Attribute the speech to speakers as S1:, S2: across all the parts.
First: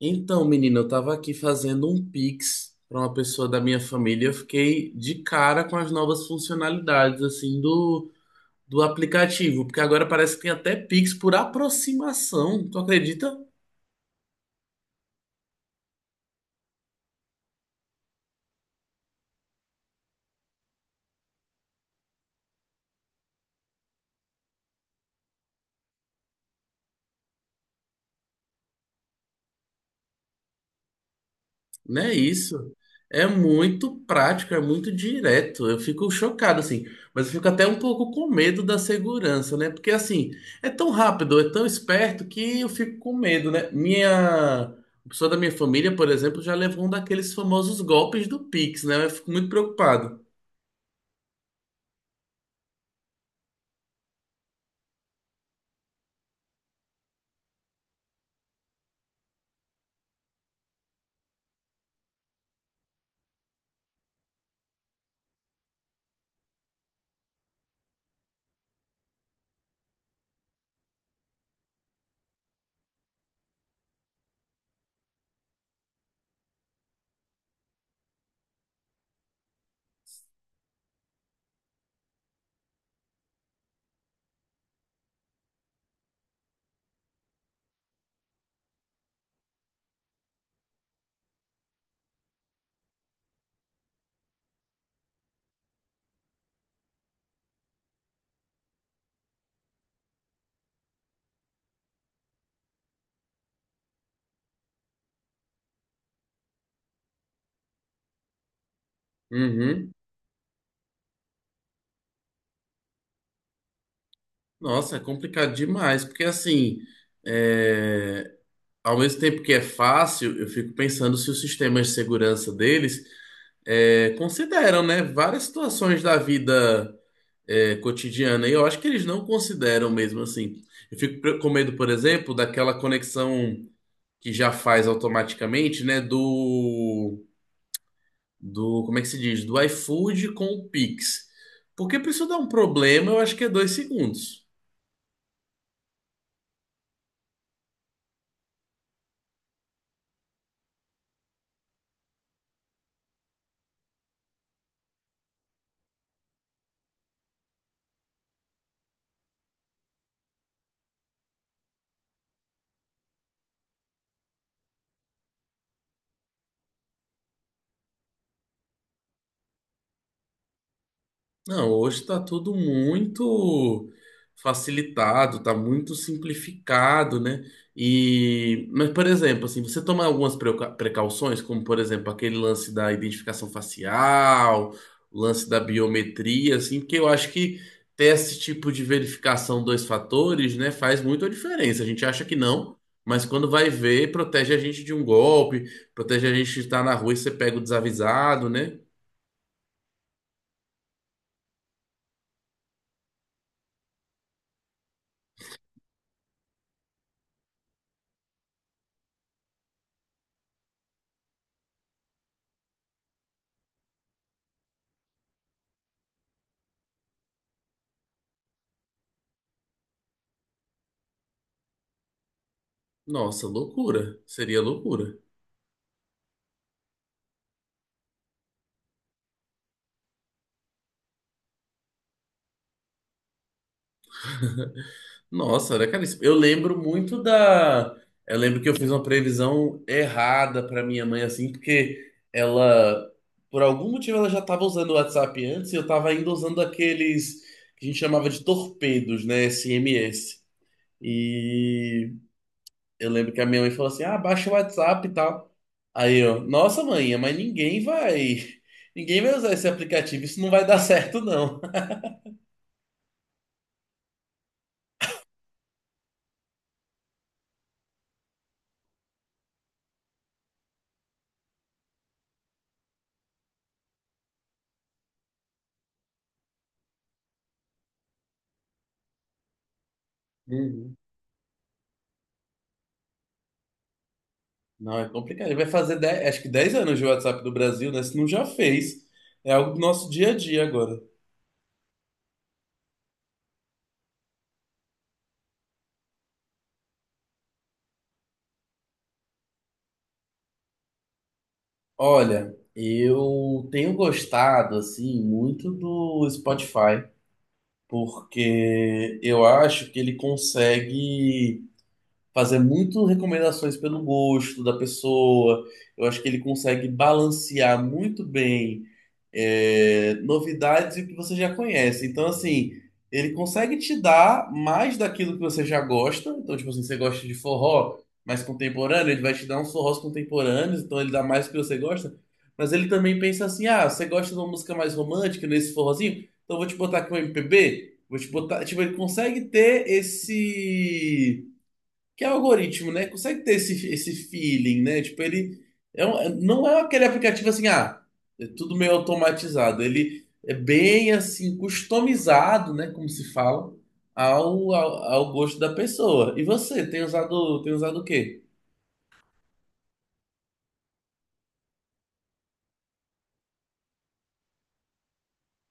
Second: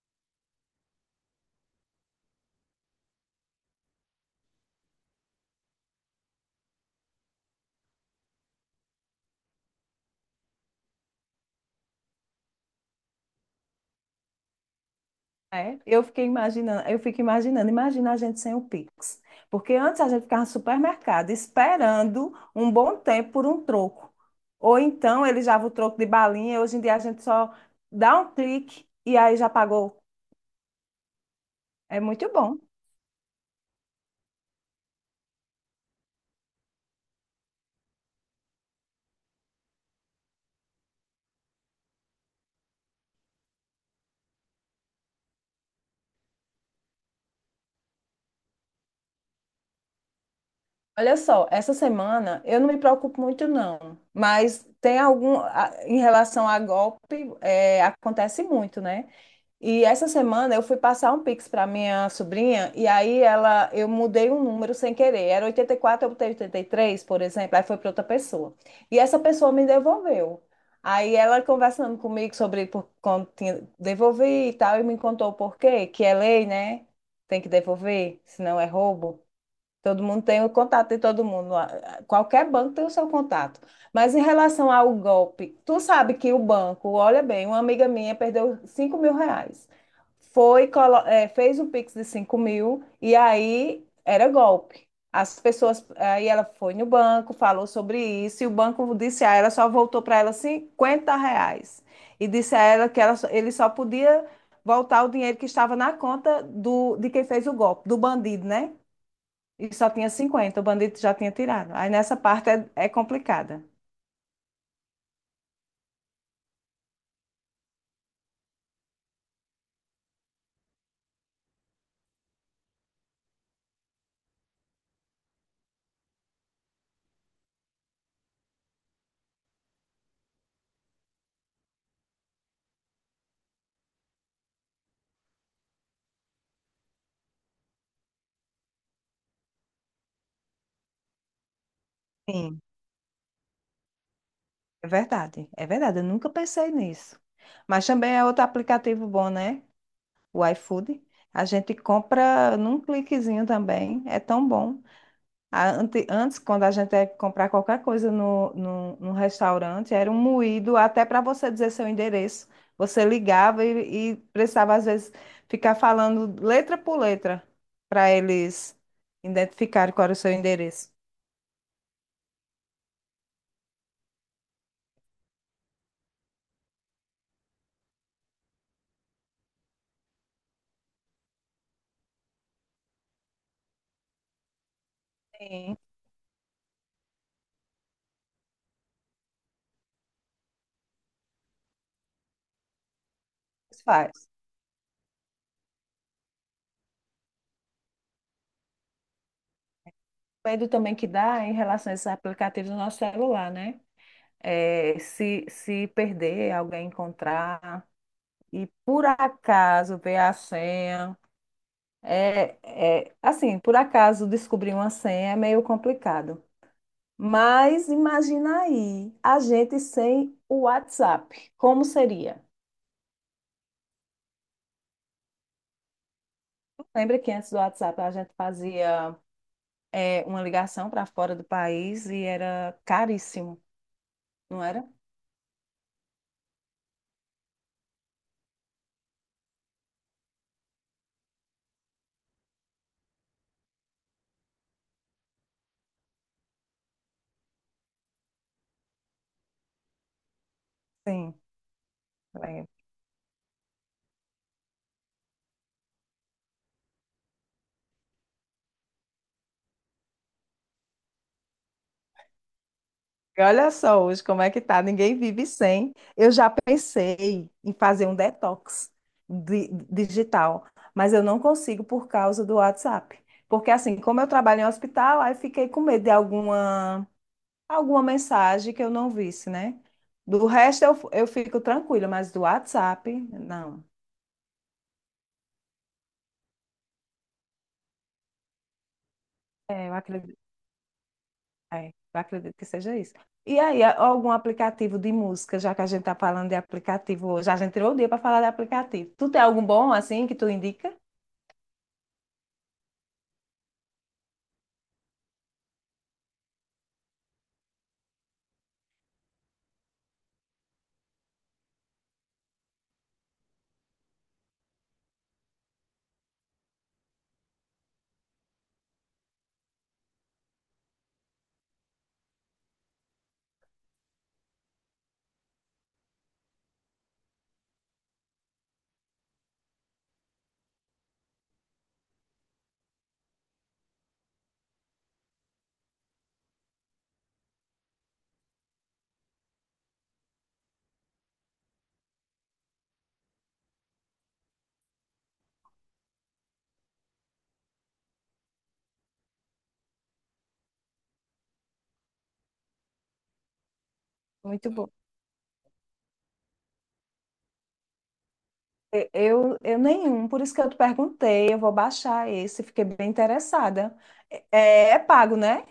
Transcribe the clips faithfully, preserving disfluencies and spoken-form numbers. S1: Então, menina, eu tava aqui fazendo um Pix para uma pessoa da minha família. Eu fiquei de cara com as novas funcionalidades assim do do aplicativo, porque agora parece que tem até Pix por aproximação. Tu acredita?
S2: É, eu fiquei imaginando, eu fico imaginando, imagina a gente sem o Pix. Porque antes a gente ficava no supermercado esperando um bom tempo por um troco. Ou então ele já o troco de balinha, hoje em dia a gente só dá um clique e aí já pagou. É
S1: Não é
S2: muito bom.
S1: isso. É muito prático, é muito direto. Eu fico chocado, assim. Mas eu fico até um pouco com medo da segurança, né? Porque, assim, é tão rápido, é tão esperto que eu fico com medo, né? Minha. Uma pessoa da minha família, por exemplo, já levou um daqueles famosos golpes do Pix, né? Eu fico muito preocupado.
S2: Olha só, essa semana eu não me preocupo muito não, mas tem algum, a- em relação a golpe, é, acontece muito, né? E essa semana eu fui passar um Pix para minha sobrinha e aí ela eu mudei um número sem querer. Era oitenta e quatro, eu botei oitenta e três, por exemplo, aí foi para outra pessoa. E essa pessoa me devolveu. Aí ela conversando comigo sobre por quando tinha, devolvi e tal, e me contou o porquê, que é lei, né? Tem que devolver, senão é roubo. Todo mundo tem o contato de todo mundo. A- a- Qualquer banco tem o seu contato. Mas em relação ao golpe, tu sabe que o banco, olha bem, uma amiga minha perdeu cinco mil reais. Foi, colo- eh, fez o Pix de cinco mil e aí era golpe. As pessoas, aí ela foi no banco, falou sobre isso, e o banco disse a ela, só voltou para ela cinquenta reais. E disse a ela que ela, só- ele só podia voltar o dinheiro que estava na conta do, de quem fez o golpe, do bandido, né? E só
S1: Uhum.
S2: tinha cinquenta, o bandido já tinha tirado. Aí nessa parte é, é complicada.
S1: Nossa, é complicado demais, porque assim, é, ao mesmo tempo que é fácil, eu fico pensando se os sistemas de segurança deles é, consideram, né, várias situações da vida é, cotidiana. E eu acho que eles não consideram mesmo assim. Eu fico pre- com medo, por exemplo, daquela conexão que já faz automaticamente, né, do, do, como é que se diz? Do iFood com o Pix. Porque para isso dar um
S2: Sim.
S1: problema, eu acho que é dois segundos.
S2: É verdade, é verdade. Eu nunca pensei nisso. Mas também é outro aplicativo bom, né? O iFood. A gente compra num cliquezinho também. É tão bom. A- ante- Antes, quando a gente ia comprar qualquer coisa no, no, no restaurante, era um moído até para você dizer seu endereço. Você ligava e, e precisava, às vezes, ficar falando letra por letra para eles identificarem qual era o seu endereço.
S1: Não, hoje está tudo muito facilitado, está muito simplificado, né? E, mas, por exemplo, assim, você toma algumas preuca- precauções, como, por exemplo, aquele lance da identificação facial, o lance da
S2: Sim,
S1: biometria, assim, porque eu acho que ter esse tipo de verificação dois fatores, né, faz muita diferença. A gente acha que não, mas quando vai
S2: isso
S1: ver,
S2: faz.
S1: protege a gente de um golpe, protege a gente de estar na rua e você pega o desavisado, né?
S2: O medo também que dá em relação a esses aplicativos no nosso celular, né? É, se, se perder, alguém encontrar e por acaso ver a senha. É, é, assim, por acaso descobrir uma senha é meio complicado. Mas imagina aí, a gente sem o WhatsApp, como seria?
S1: Nossa, loucura. Seria loucura.
S2: Lembra que antes do WhatsApp a gente fazia é, uma ligação para fora do país e era caríssimo, não era?
S1: Nossa, era caríssimo. Eu lembro muito da. Eu lembro que eu fiz uma previsão errada pra minha mãe, assim, porque ela, por algum motivo, ela já tava usando o WhatsApp antes e eu tava ainda usando aqueles que a gente chamava de torpedos, né? S M S.
S2: Sim,
S1: E eu lembro que a minha mãe falou assim: ah, baixa o WhatsApp e tal. Aí eu, nossa, mãe, mas ninguém vai. Ninguém vai usar esse aplicativo, isso não vai dar certo, não.
S2: e olha só hoje como é que tá, ninguém vive sem. Eu já pensei em fazer um detox di- digital, mas eu não consigo por causa do WhatsApp. Porque assim, como eu trabalho em hospital, aí fiquei com medo de alguma, alguma mensagem que eu não visse, né? Do resto
S1: Uhum.
S2: eu, eu fico tranquila, mas do WhatsApp, não.
S1: Não, é complicado. Ele vai fazer dez, acho que dez anos de WhatsApp do Brasil, né? Se não já fez. É algo do
S2: É, eu
S1: nosso dia a
S2: acredito.
S1: dia agora.
S2: É, eu acredito que seja isso. E aí, a- algum aplicativo de música, já que a gente está falando de aplicativo hoje, a gente tirou o dia para falar de aplicativo. Tu tem algum bom, assim, que tu indica?
S1: Olha, eu tenho gostado, assim, muito do Spotify, porque eu acho que ele consegue fazer muito recomendações pelo gosto da pessoa. Eu acho que ele consegue balancear muito bem é, novidades e o que você já conhece. Então, assim, ele consegue te dar mais daquilo que você já gosta. Então, tipo assim, você gosta de forró mais contemporâneo, ele vai te dar uns forrós contemporâneos, então ele dá mais do que você gosta. Mas ele também pensa assim: ah, você gosta de uma música mais romântica nesse forrozinho? Então eu vou te botar aqui um M P B, vou te botar. Tipo, ele consegue ter esse que é o algoritmo, né? Consegue ter esse, esse feeling, né? Tipo, ele é um- é- não é aquele aplicativo assim, ah, é tudo meio automatizado. Ele é bem assim, customizado, né? Como se fala,
S2: Muito
S1: ao,
S2: bom.
S1: ao, ao gosto da pessoa. E você, tem usado, tem usado o quê?
S2: E- Eu, eu nenhum, por isso que eu te perguntei, eu vou baixar esse, fiquei bem interessada. É, é pago, né?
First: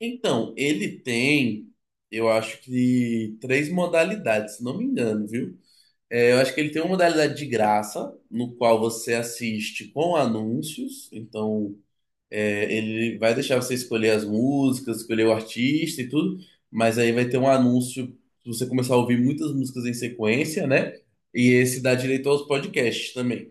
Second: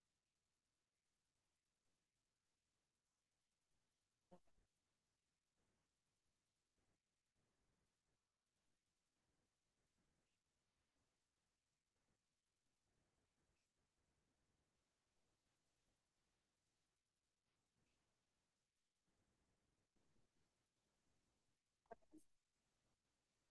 S1: Então, ele tem, eu acho que três modalidades, se não me engano, viu? É, eu acho que ele tem uma modalidade de graça, no qual você assiste com anúncios, então. É, ele vai deixar você escolher as músicas, escolher o artista e tudo, mas aí vai ter um anúncio, se você começar a ouvir muitas músicas em sequência, né? E esse dá direito aos podcasts também.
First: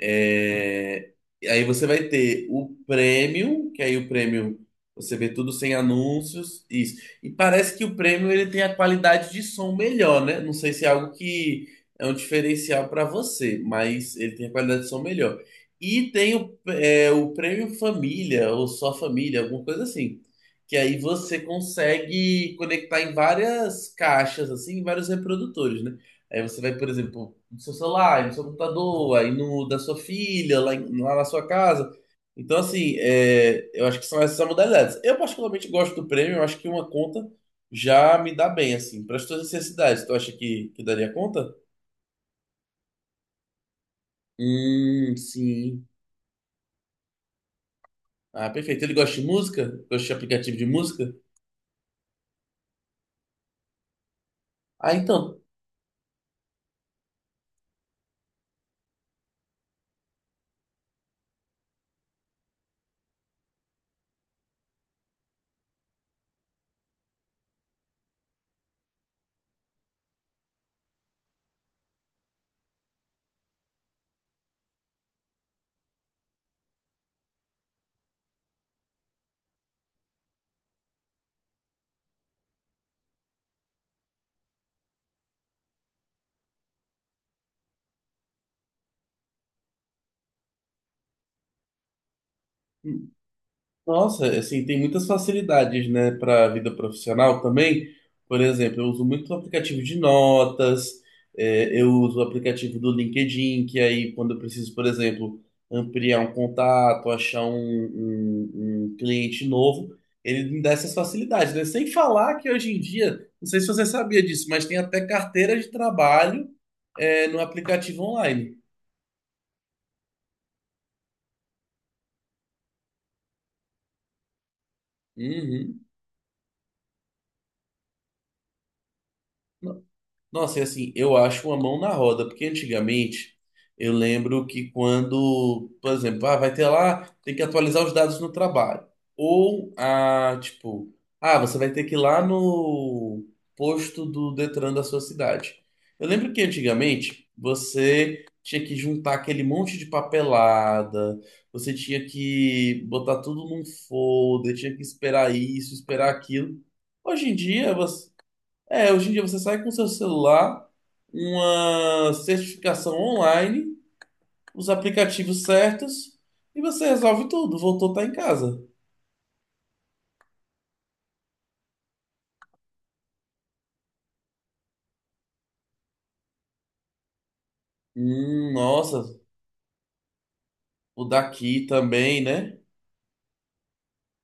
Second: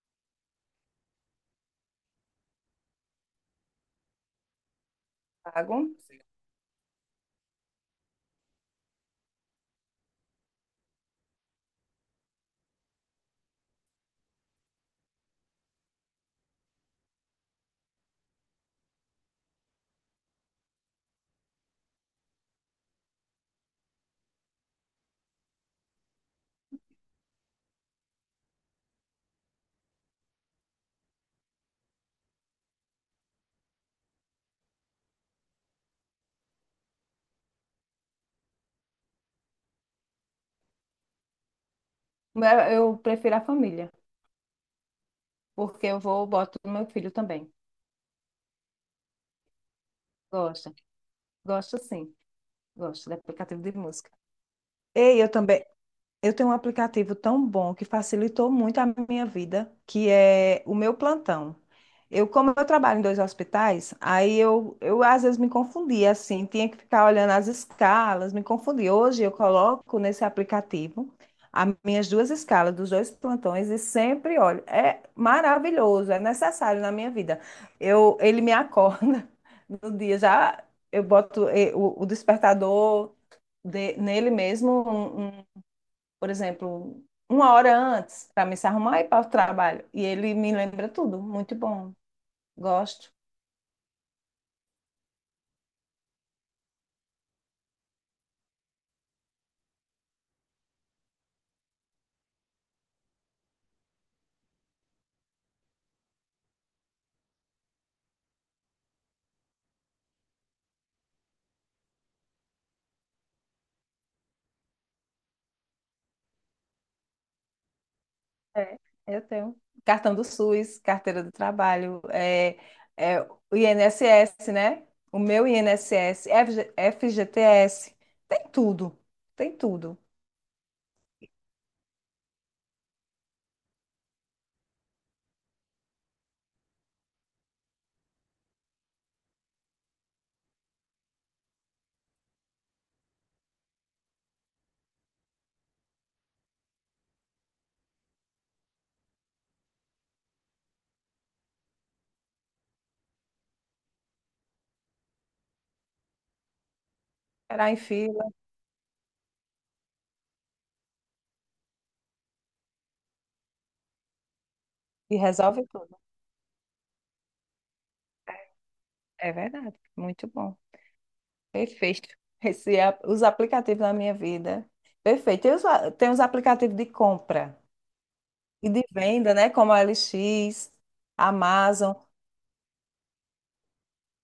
S1: É, Aí você vai ter o prêmio, que aí o prêmio você vê tudo sem
S2: Pago.
S1: anúncios, isso. E parece que o prêmio ele tem a qualidade de som melhor, né? Não sei se é algo que é um diferencial para você, mas ele tem a qualidade de som melhor. E tem o, é, o prêmio família, ou só família, alguma coisa assim. Que aí você consegue conectar em várias caixas, assim, em vários reprodutores, né? Aí você vai, por exemplo, no seu celular, aí no seu computador, aí no da sua filha, lá, em- lá na sua casa. Então, assim, é, eu acho que são essas as modalidades. Eu particularmente gosto do prêmio, eu acho que uma conta já me dá bem, assim, para as tuas necessidades. Tu acha que, que daria conta?
S2: Mas eu prefiro a família,
S1: Hum, sim.
S2: porque eu vou, boto no meu filho também.
S1: Ah, perfeito. Ele gosta de música? Gosta de aplicativo de
S2: Gosta,
S1: música?
S2: gosta sim, gosta de aplicativo de música.
S1: Ah,
S2: Ei, eu
S1: então.
S2: também. Eu tenho um aplicativo tão bom que facilitou muito a minha vida, que é o meu plantão. Eu, como eu trabalho em dois hospitais, aí eu, eu às vezes me confundia, assim, tinha que ficar olhando as escalas, me confundia. Hoje eu coloco nesse aplicativo as minhas duas escalas dos dois plantões e sempre olho. É maravilhoso, é necessário na minha vida. Eu, ele me acorda no dia, já eu boto eh, o, o despertador de- nele mesmo, um, um por exemplo, uma hora antes para me se arrumar e ir para o trabalho. E ele me lembra tudo. Muito bom. Gosto.
S1: Nossa, assim, tem muitas facilidades, né, para a vida profissional também. Por exemplo, eu uso muito o aplicativo de notas, é, eu uso o aplicativo do LinkedIn, que aí quando eu preciso, por exemplo, ampliar um contato, achar um, um- um cliente novo, ele me dá essas facilidades, né? Sem falar que hoje em dia, não sei se você sabia disso, mas tem até carteira de trabalho, é, no aplicativo online.
S2: É, eu tenho. Cartão do SUS, carteira do trabalho, é, é, o I N S S, né? O meu
S1: Uhum.
S2: I N S S, FG F G T S, tem tudo. Tem tudo.
S1: Nossa, e assim, eu acho uma mão na roda, porque antigamente eu lembro que quando, por exemplo, ah, vai ter lá, tem que atualizar os dados no trabalho. Ou, ah, tipo, ah, você vai ter que ir lá no posto do Detran da sua cidade. Eu lembro que antigamente você tinha que juntar aquele monte de papelada, você tinha que botar tudo num folder, tinha que esperar isso, esperar aquilo. Hoje em
S2: Esperar
S1: dia,
S2: em
S1: você
S2: fila
S1: é, hoje em dia você sai com seu celular, uma certificação online, os
S2: e
S1: aplicativos
S2: resolve tudo.
S1: certos e você resolve tudo. Voltou, tá em casa.
S2: É verdade. Muito bom. Perfeito. Esse, é a- os aplicativos na minha vida. Perfeito. Tem os, a- tem os aplicativos de compra.
S1: Hum,
S2: E de
S1: nossa,
S2: venda, né? Como a L X,
S1: o daqui
S2: Amazon.
S1: também, né?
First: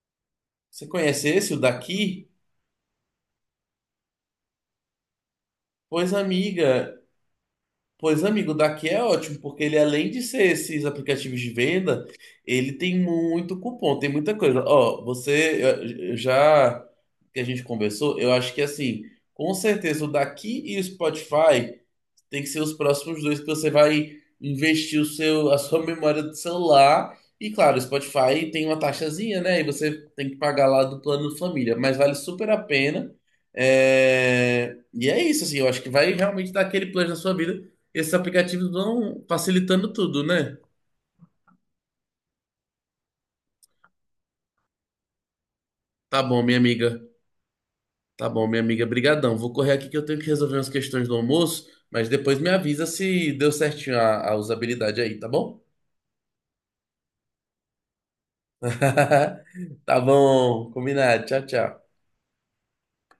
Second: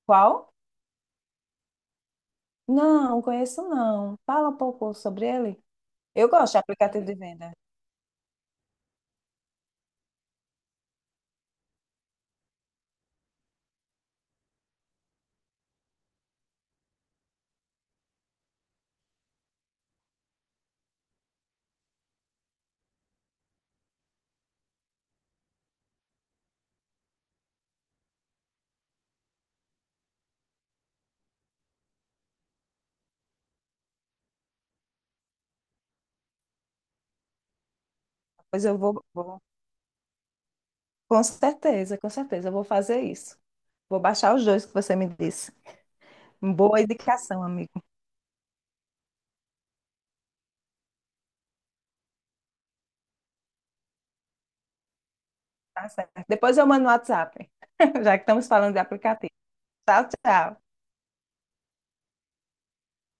S2: Qual?
S1: Você conhece esse, o daqui?
S2: Não, conheço não. Fala um pouco sobre ele.
S1: Pois
S2: Eu gosto de
S1: amiga,
S2: aplicativo de venda.
S1: pois amigo, o daqui é ótimo, porque ele além de ser esses aplicativos de venda, ele tem muito cupom, tem muita coisa. Ó, você eu- eu já que a gente conversou, eu acho que assim, com certeza o daqui e o Spotify tem que ser os próximos dois que você vai investir o seu, a sua memória do celular. E claro, o Spotify tem uma taxazinha, né? E você tem que pagar lá do plano família, mas vale super a pena. É, E é isso, assim, eu acho que vai realmente dar aquele plano na sua vida. Esses
S2: Pois
S1: aplicativos
S2: eu vou,
S1: vão
S2: vou-
S1: facilitando tudo, né?
S2: Com certeza, com certeza, eu vou fazer isso. Vou baixar os dois que você me disse.
S1: Tá bom, minha
S2: Boa
S1: amiga.
S2: indicação, amigo.
S1: Tá bom, minha amiga. Brigadão. Vou correr aqui que eu tenho que resolver umas questões do almoço, mas depois me avisa se deu certinho a a usabilidade aí, tá bom?
S2: Tá certo. Depois eu mando no WhatsApp, já que estamos falando de aplicativo.
S1: Tá
S2: Tchau, tchau.
S1: bom, combinado. Tchau, tchau.